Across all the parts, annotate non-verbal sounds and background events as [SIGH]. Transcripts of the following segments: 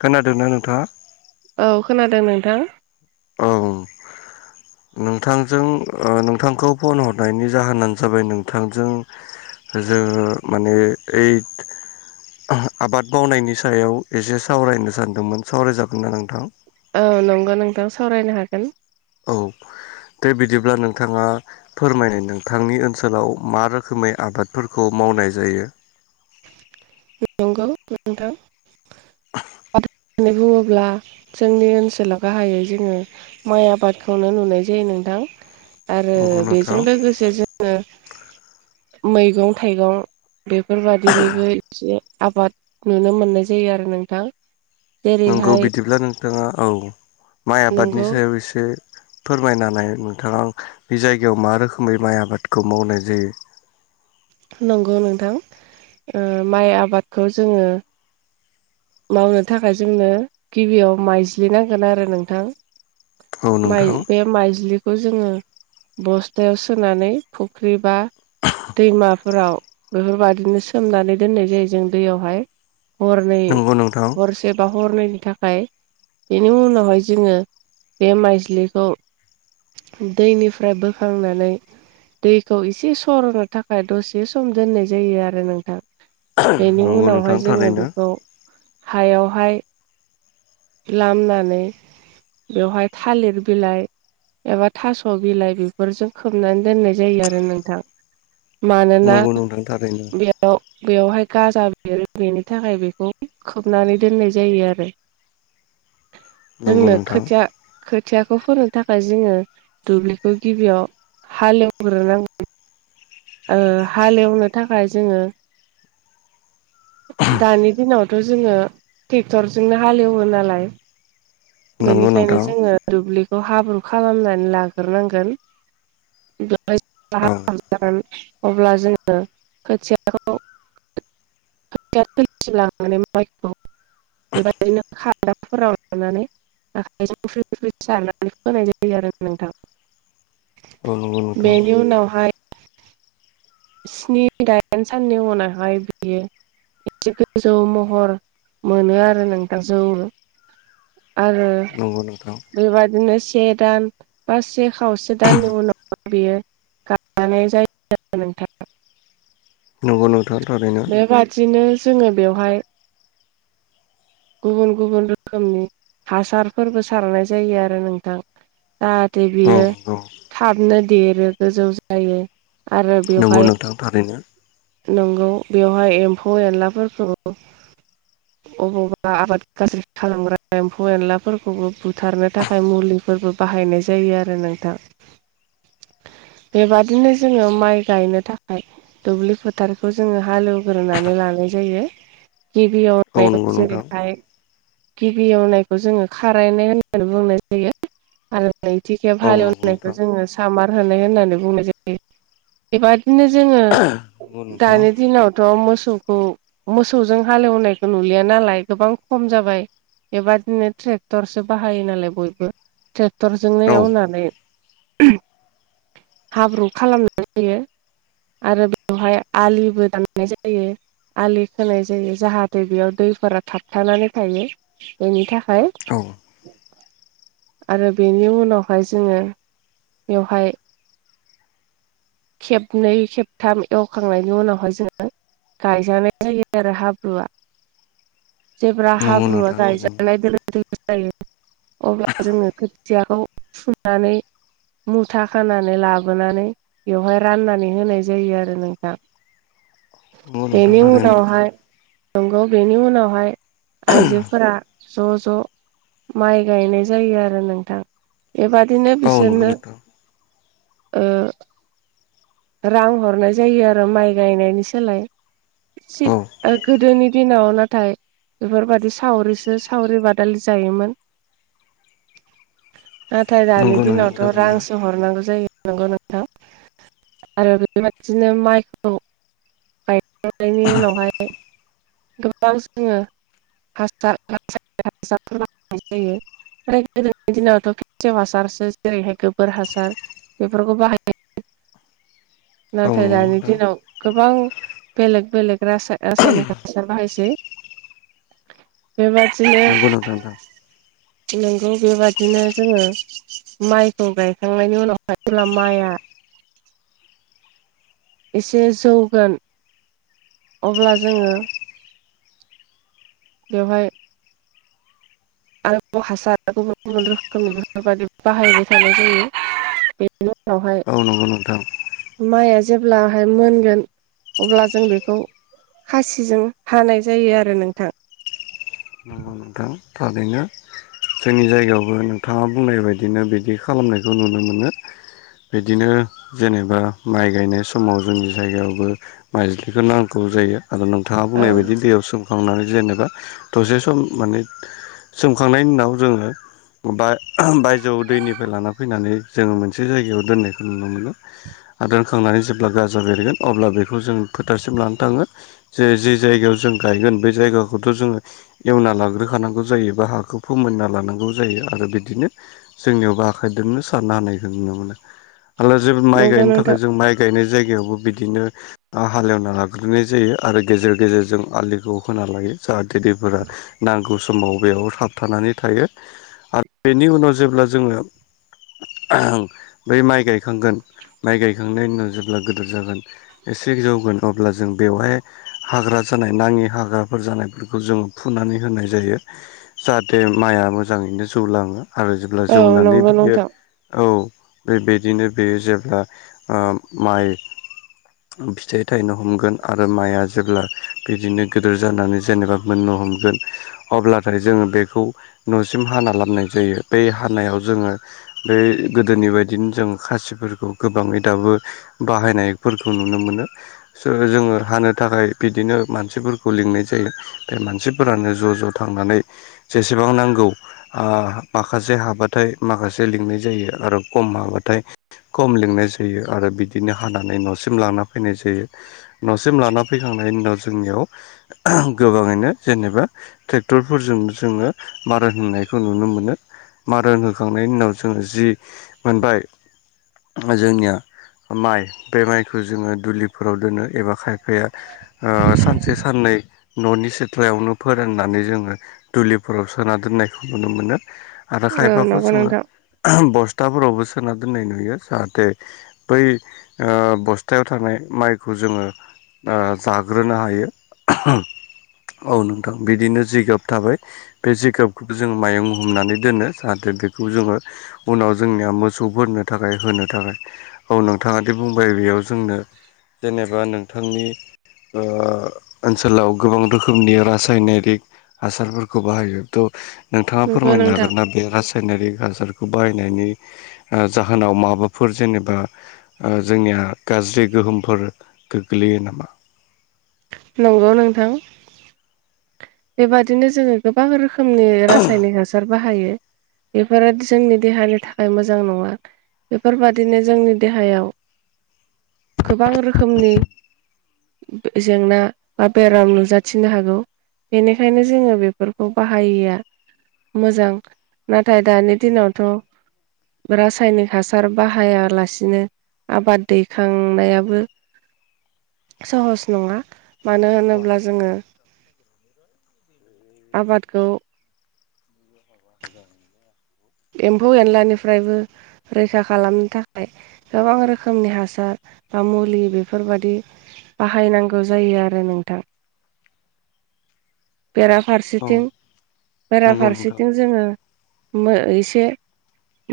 खोनादोंना नोंथाङा? औ खोनादों नोंथां। औ औ। नोंथांजों ओ नोंथांखौ फन हरनायनि जाहोनानो जाबाय नोंथांजों जोङो माने ओइद‌ आबाद मावनायनि सायाव एसे सावरायनो सानदोंमोन सावरायजागोन ना नोंथां? औ नंगौ नोंथां सावरायनो हागोन। औ। दे बिदिब्ला नोंथाङा फोरमायनाय नोंथांनि ओनसोलाव मा रोखोमै आबादफोरखौ मावनाय जायो? नंगौ नोंथां। होननानै बुङोब्ला जोंनि ओनसोलाव गाहायै जोङो माइ आबादखौनो नुनाय जायो नों थां आरो नंगौ बेजों नोंथां लोगोसे जोङो मैगं थाइगं बेफोरबादिनिबो एसे आबाद नुनो मोननाय जायो आरो नोंथां। नंगौ जेरैहाय बिदिब्ला नोंथाङा औ माइ आबादनि नंगौ सायाव एसे फोरमायनानै नोंथाङा बे जायगायाव मा रोखोमै माइ आबादखौ मावनाय जायो? नंगौ नोंथां ओ माइ आबादखौ जोङो मावनो थाखाय जोंनो गिबियाव माइज्लि नांगोन आरो नोंथां औ । माइ नोंथां बे माइज्लि बेखौ जोङो बस्थायाव सोनानै फुख्रि बा दैमाफोराव बेफोरबायदिनो सोमनानै दोननाय जायो जों दैयावहाय । हरनै नंगौ नोंथां हरसे बा हरनैनि थाखाय बाय बेनि उनावहाय जोङो बे माइस्लिखौ दैनिफ्राय बोखांनानै दैखौ इसे सर'नो थाखाय दसे सम दोननाय जायो आरो नोंथां । बेनि नंगौ नोंथां उनावहाय जोङो थारैनो बेखौ हायावहाय लामनानै बेवहाय थालिर बिलाइ एबा थास' बिलाइ बेफोरजों खोबनानै दोननाय जायो आरो नोंथां । मानोना नंगौ नोंथां थारैनो बेयाव बेयावहाय गाजा बेरो बेनि थाखाय बेखौ खोबनानै दोननाय जायो आरो । नंगौ जोंनो नोंथां खोथिया खो खोथियाखौ फोनो थाखाय जोङो दुब्लिखौ गिबियाव हालेवग्रोनांगौ । ओ हालेवनो थाखाय जोङो दानि दिनावथ' जोङो ट्रेक्टरजोंनो हालेवो नालाय । नंगौ बेनिखायनो नोंथां जोङो दुब्लिखौ हाब्रु खालामनानै लाग्रोनांगोन औ । [UNINTELLIGIBLE] अब्ला जोङो खोथियाखौ [INAUDIBLE] खोथिया थिलिसिम लांनानै मायखौ बेबायदिनो खादाफोराव लानानै आखाइजों फ्रि फ्रि सारनानै होनाय जायो आरो नोंथां औ नंगौ । नोंथां बेनि उनावहाय स्नि दाइन साननि उनावहाय बियो एसे गोजौ महर मोनो आरो नोंथां जौ आरो नंगौ नोंथां बेबायादिनो से दान बा से खावसे दाननि उनाव बियो [UNINTELLIGIBLE] जायो [UNINTELLIGIBLE] नोंथां । नंगौ नोंथां थारैनो । जोङो बेवहाय गुबुन गुबुन रोखोमनि हासारफोरबो सारनाय जायो आरो नोंथां । जाहाथे औ बियो नंगौ थाबनो देरो गोजौ जायो । आरो नंगौ बेवहाय नोंथां थारैनो नंगौ बेवहाय एम्फौ एनलाफोरखौ अबावबा बा आबाद गाज्रि खालामग्रा एम्फौ एनलाफोरखौबो बुथारनो थाखाय मुलिफोरबो बाहायनाय जायो । जायो आरो नोंथां । [INAUDIBLE] बेबादिनो जोङो माइ गायनो थाखाय दुब्लि फोथारखौ जोङो हालेवग्रोनानै ला नाय जायो गिबियाव औ नंगौ [UNINTELLIGIBLE] नोंथां जेरैहाय गिबि एवनायखौ जोङो खारायनाय होननानै बुंनाय जायो आरो नैथिखेब औ नंगौ हालेवनायखौ नोंथां जोङो सामार होनाय होननानै बुंनाय जायो बेबादिनो जोङो नंगौ नोंथां दानि दिनावथ' मोसौखौ मोसौजों हालेवनायखौ नुलिया नालाय गोबां खम जाबाय बेबादिनो ट्रेक्टरसो बाहायो नालाय बयबो । ट्रेक्टरजोंनो औ एवनानै हाब्रु खालामनाय जायो । आरो बेवहाय आलिबो दाननाय जायो । आलि खोनाय जायो जाहाथे बेयाव दैफोरा थाबथानानै थायो बेनि थाखाय औ आरो बेनि उनावहाय जोङो बेवहाय खेबनै खेबथाम एवखांनायनि उनावहाय जोङो गायजानाय जायो आरो हाब्रुआ। जेब्रा नंगौ हाब्रुआ नोंथां थारैनो गायजानाय दोलो जायो अब्ला जोङो खोथियाखौ फुनानै मुथा खानानै लाबोनानै बेवहाय राननानै होनाय जायो आरो नोंथां। नंगौ नोंथां बेनि थारैनो उनावहाय नंगौ बेनि उनावहाय आइजोफोरा ज' ज' माइ गायनाय जायो आरो नोंथां बेबादिनो औ नंगौ बिसोरनो नोंथां ओ रां हरनाय जायो आरो माइ गायनायनि सोलाय। इसि औ ओ गोदोनि दिनाव नाथाय बेफोरबायदि सावरिसो सावरि बादालि जायोमोन। [UNINTELLIGIBLE] नाथाय दानि नंगौ नोंथां दिनावथ' थारैनो रांसो हरनांगौ जायो नंगौ नोंथां। आरो बेबायदिनो माइखौ गायखांनायनि उनावहाय गोबां जोङो [INAUDIBLE] जायो। आरो गोदोनि दिनावथ' फेसेव हासारसो जेरैहाय गोबोर हासार बेफोरखौ बाहाय [UNINTELLIGIBLE] औ नाथाय नंगौ दानि नोंथां दिनाव गोबां बेलेग बेलेग रासाय-रासायनिक हासार बाहायसै। [INAUDIBLE] बेबादिनो नंगौ नोंथां नोंगौ बेबादिनो जोङो माइखौ गायखांनायनि उनावहाय जेब्ला माइआ एसे जौगोन अब्ला जोङो बेवहाय आरोबाव हासार गुबुन गुबुन रोखोमनि बेफोरबादि बाहायबाय थानाय जायो। बेनि उनावहाय औ नंगौ नोंथां। माइआ जेब्लाहाय मोनगोन अब्ला जों बेखौ खासिजों हानाय जायो आरो नोंथां। नंगौ नोंथां थारैनो। जोंनि जायगायावबो नोंथाङा बुंनाय बायदिनो बिदि खालामनायखौ नुनो मोनो। बिदिनो जेनेबा माइ गायनाय समाव जोंनि जायगायावबो माइज्लिखौ नांगौ जायो। आरो नोंथाङा औ बुंनाय बायदि दैयाव सोमखांनानै जेनेबा दसे सम माने सोमखांनायनि उनाव जोङो बा बायजोआव दैनिफ्राय लाना फैनानै जोङो मोनसे जायगायाव दोननायखौ नुनो मोनो। आ दोनखांनानै जेब्ला गाजा बेरगोन अब्ला बेखौ जों फोथारसिम लाना थाङो जे जे जायगायाव जों जों गायगोन बे जायगाखौथ' जोङो एवना लाग्रो खानांगौ जायो बा हाखौ फोमोनना लानांगौ जायो आरो बिदिनो जोंनियावबो आखाइदोंनो साननो हानाय नुनो मोनो आरो जेबो माइ नंगौ गायनो नोंथां थाखाय जों माइ गायनाय जाय जायगायावबो बिदिनो आ हालेवना लाग्रोनाय जायो आरो गेजेर गेजेरजों आलिखौ होना लायो। [UNINTELLIGIBLE] गौ समाव बेयाव थाबथानानै थायो आरो बेनि उनाव जेब्ला जोङो बै माइ गायखांगोन माइ गायखांनायनि उनाव जेब्ला गोदोर जागोन एसे जौगोन अब्ला जों बेवहाय हाग्रा जा जानाय नाङि हाग्राफोर जानायफोरखौ जों फुनानै होनाय जायो जाहाथे माइआ मोजाङैनो जौ लाङो। आरो जेब्ला औ जौनानै नंगौ बियो नोंथां औ। बेबायदिनो बेयो जेब्ला ओ माइ फिथाइ थायनो हमगोन आरो माइआ जेब्ला बिदिनो गिदिर जानानै जेनेबा मोन हमगोन अब्लाथाय जोङो बेखौ न'सिम हाना लामनाय जायो बे हानायाव जोङो बे गोदोनि बायदिनो जों खासिफोरखौ गोबाङै दाबो बाहायनायफोरखौ नुनो मोनो। जोङो हानो थाखाय बिदिनो मानसिफोरखौ लिंनाय जायो बे मानसिफोरानो ज' ज' थांनानै जेसेबां नांगौ ओ आखासे हाबाथाय माखासे लिंनाय जायो। आरो खम हाबाथाय खम लिंनाय जायो आरो बिदिनो हानानै न'सिम लांना फैनाय जायो। न'सिम लाना फैखांनायनि उनाव जोंनियाव गोबाङैनो जेनेबा ट्रेक्टरफोरजों जोङो बारा होननायखौ नुनो मोनो। मारा होखांनायनि उनाव जोङो जि मोनबाय जोंनिया माइ बे माइखौ जोङो दुलिफोराव दोनो एबा खायफाया ओ सानसे साननै नै न'नि सिथ्लायावनो फोराननानै जोङो दुलिफोराव सोना दोननायखौ नुनो मोनो। आरो औ खायफाखौ नंगौ जोङो नोंथां बस्थाफोरावबो सोना दोननाय नुयो जाहाथे बै ओ बस्थायाव थानाय माइखौ जोङो ओ जाग्रोनो हायो औ नों बिदिनो जिगाब थाबाय बे जिगाबखौ जोङो माइहुं हुंनानै दोनो जाहाथे बेखौ जोङो उनाव जोंनिया मोसौफोरनो थाखाय होनो थाखाय औ नोंथाङा दि बुंबाय बेयाव जोंनो जेनेबा नोंथांनि ओ ओनसोलाव गोबां रोखोमनि रास रासायनारिक हासारफोरखौ बाहायो थ' नोंथाङा नंगौ फोरमायनो नोंथां हागोन ना बे रासायनारि हासार सारखौ बाहायनायनि जाहोनाव माबाफोर जेनेबा जोंनि गाज्रि बे गोहोमफोर गोग्लैयो नामा? नंगौ नोंथां बेबादिनो जोङो गोबां रोखो रोखोमनि रासायनिक हासार बाहायो बेफोरो जोंनि देहानि थाखाय मोजां नङा। बेफोरबादिनो जोंनि देहायाव गोबां रोखोमनि जेंना बा बेराम नुजाथिनो हागौ बेनिखायनो जोङो बेफोरखौ बाहायिया मोजां नाथाय दानि दिनावथ' रासायनिक हासार बाहायालासिनो आबाद दैखांनायाबो सहस नङा मानो होनोब्ला जोङो आबादखौ एम्फौ एनलानिफ्रायबो रैखा खालामनो थाखाय गोबां रोखोमनि हासार बा मुलि बेफोरबादि बाहायनांगौ जायो आरो नोंथां। [INAUDIBLE] औ बेराफारसेथिं नंगौ नोंथां बेराफारसेथिं जोङो मो एसे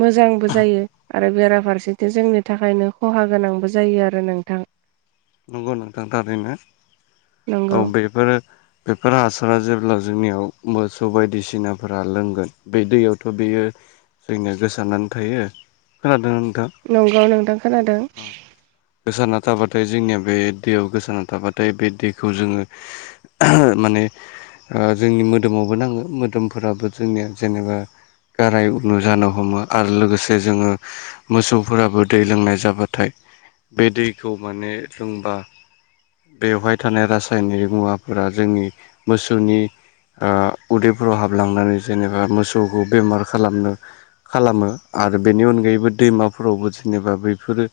मोजांबो जायो आरो बेराफारसेथिं जोंनि थाखायनो खहा गोनांबो जायो आरो नोंथां। [INAUDIBLE] नंगौ नोंथां थारैनो औ नंगौ बेफोरो बेफोर हासारा जेब्ला जोंनियाव मोसौ बायदिसिनाफोरा लोंगोन बे दैयावथ' बेयो जोंनिया गोसारनानै थायो खोनादोंना नों नंगौ नोंथां खोनादों। गोसाना थाबाथाय जोंनिया बे दैयाव गोसारारना थाबाथाय बे दैखौ जोङो माने ओ जोंनि मोदोमावबो नाङो मोदोमफोराबो जोंनिया जेनेबा गाराय नु जानो हमो आरो लोगोसे जोङो मोसौफोराबो दै लोंनाय जाबाथाय बे दैखौ माने लोंबा बेवहाय थानाय रासायनिक मुवाफोरा जोंनि मोसौनि ओ उदैफोराव हाबलांनानै जेनेबा मोसौखौ बेमार खालामनो खालामो आ आरो बेनि अनगायैबो दैमाफोरावबो जेनेबा बेफोरो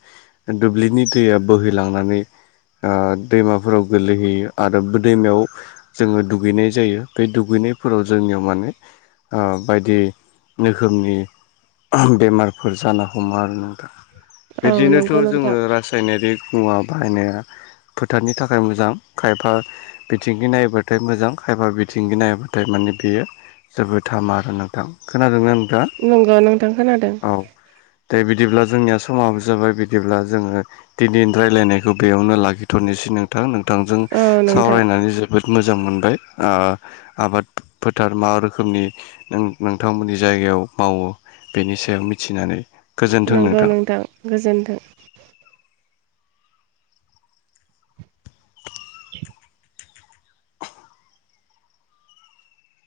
दुब्लिनि दैया बोहैलाङो मानै ओ दैमाफोराव गोलैहैयो आरो बा दैमायाव जोङो दुगैनाय जायो बे दुगैनाय निफोराव जोंनियाव माने बायदि रोखोमनि बेमारफोर जानो हमो आरो नों दा औ बिदिनोथ' नंगौ नोंथां जोङो रासायनारिक मुवा बाहायनो फोथारनि थाखाय मोजां खायफा बिथिंगि नायोबाथाय मोजां खायफा बिथिंगि नायोब्लाथाय माने बेयो जोबोद थामा आरो नोंथां खोनादोंनो थांआ नंगौ नोंथां खोनादों औ दे बिदिब्ला जोंनिया समाबो जाबाय बिदिब्ला जोङो दिनिनि राय्लायनायखौ बेयावनो लाखिथ'नोसै नोंथां नों बिथांजों औ नोंथां सावरायनानै जोबोद मोजां मोजां मोनबाय आबाद फोथार मा रोखोमनि नोंथांमोननि जायगायाव मावो बेनि सायाव मिथिनानै नंगौ नोंथां गोजोन्थों।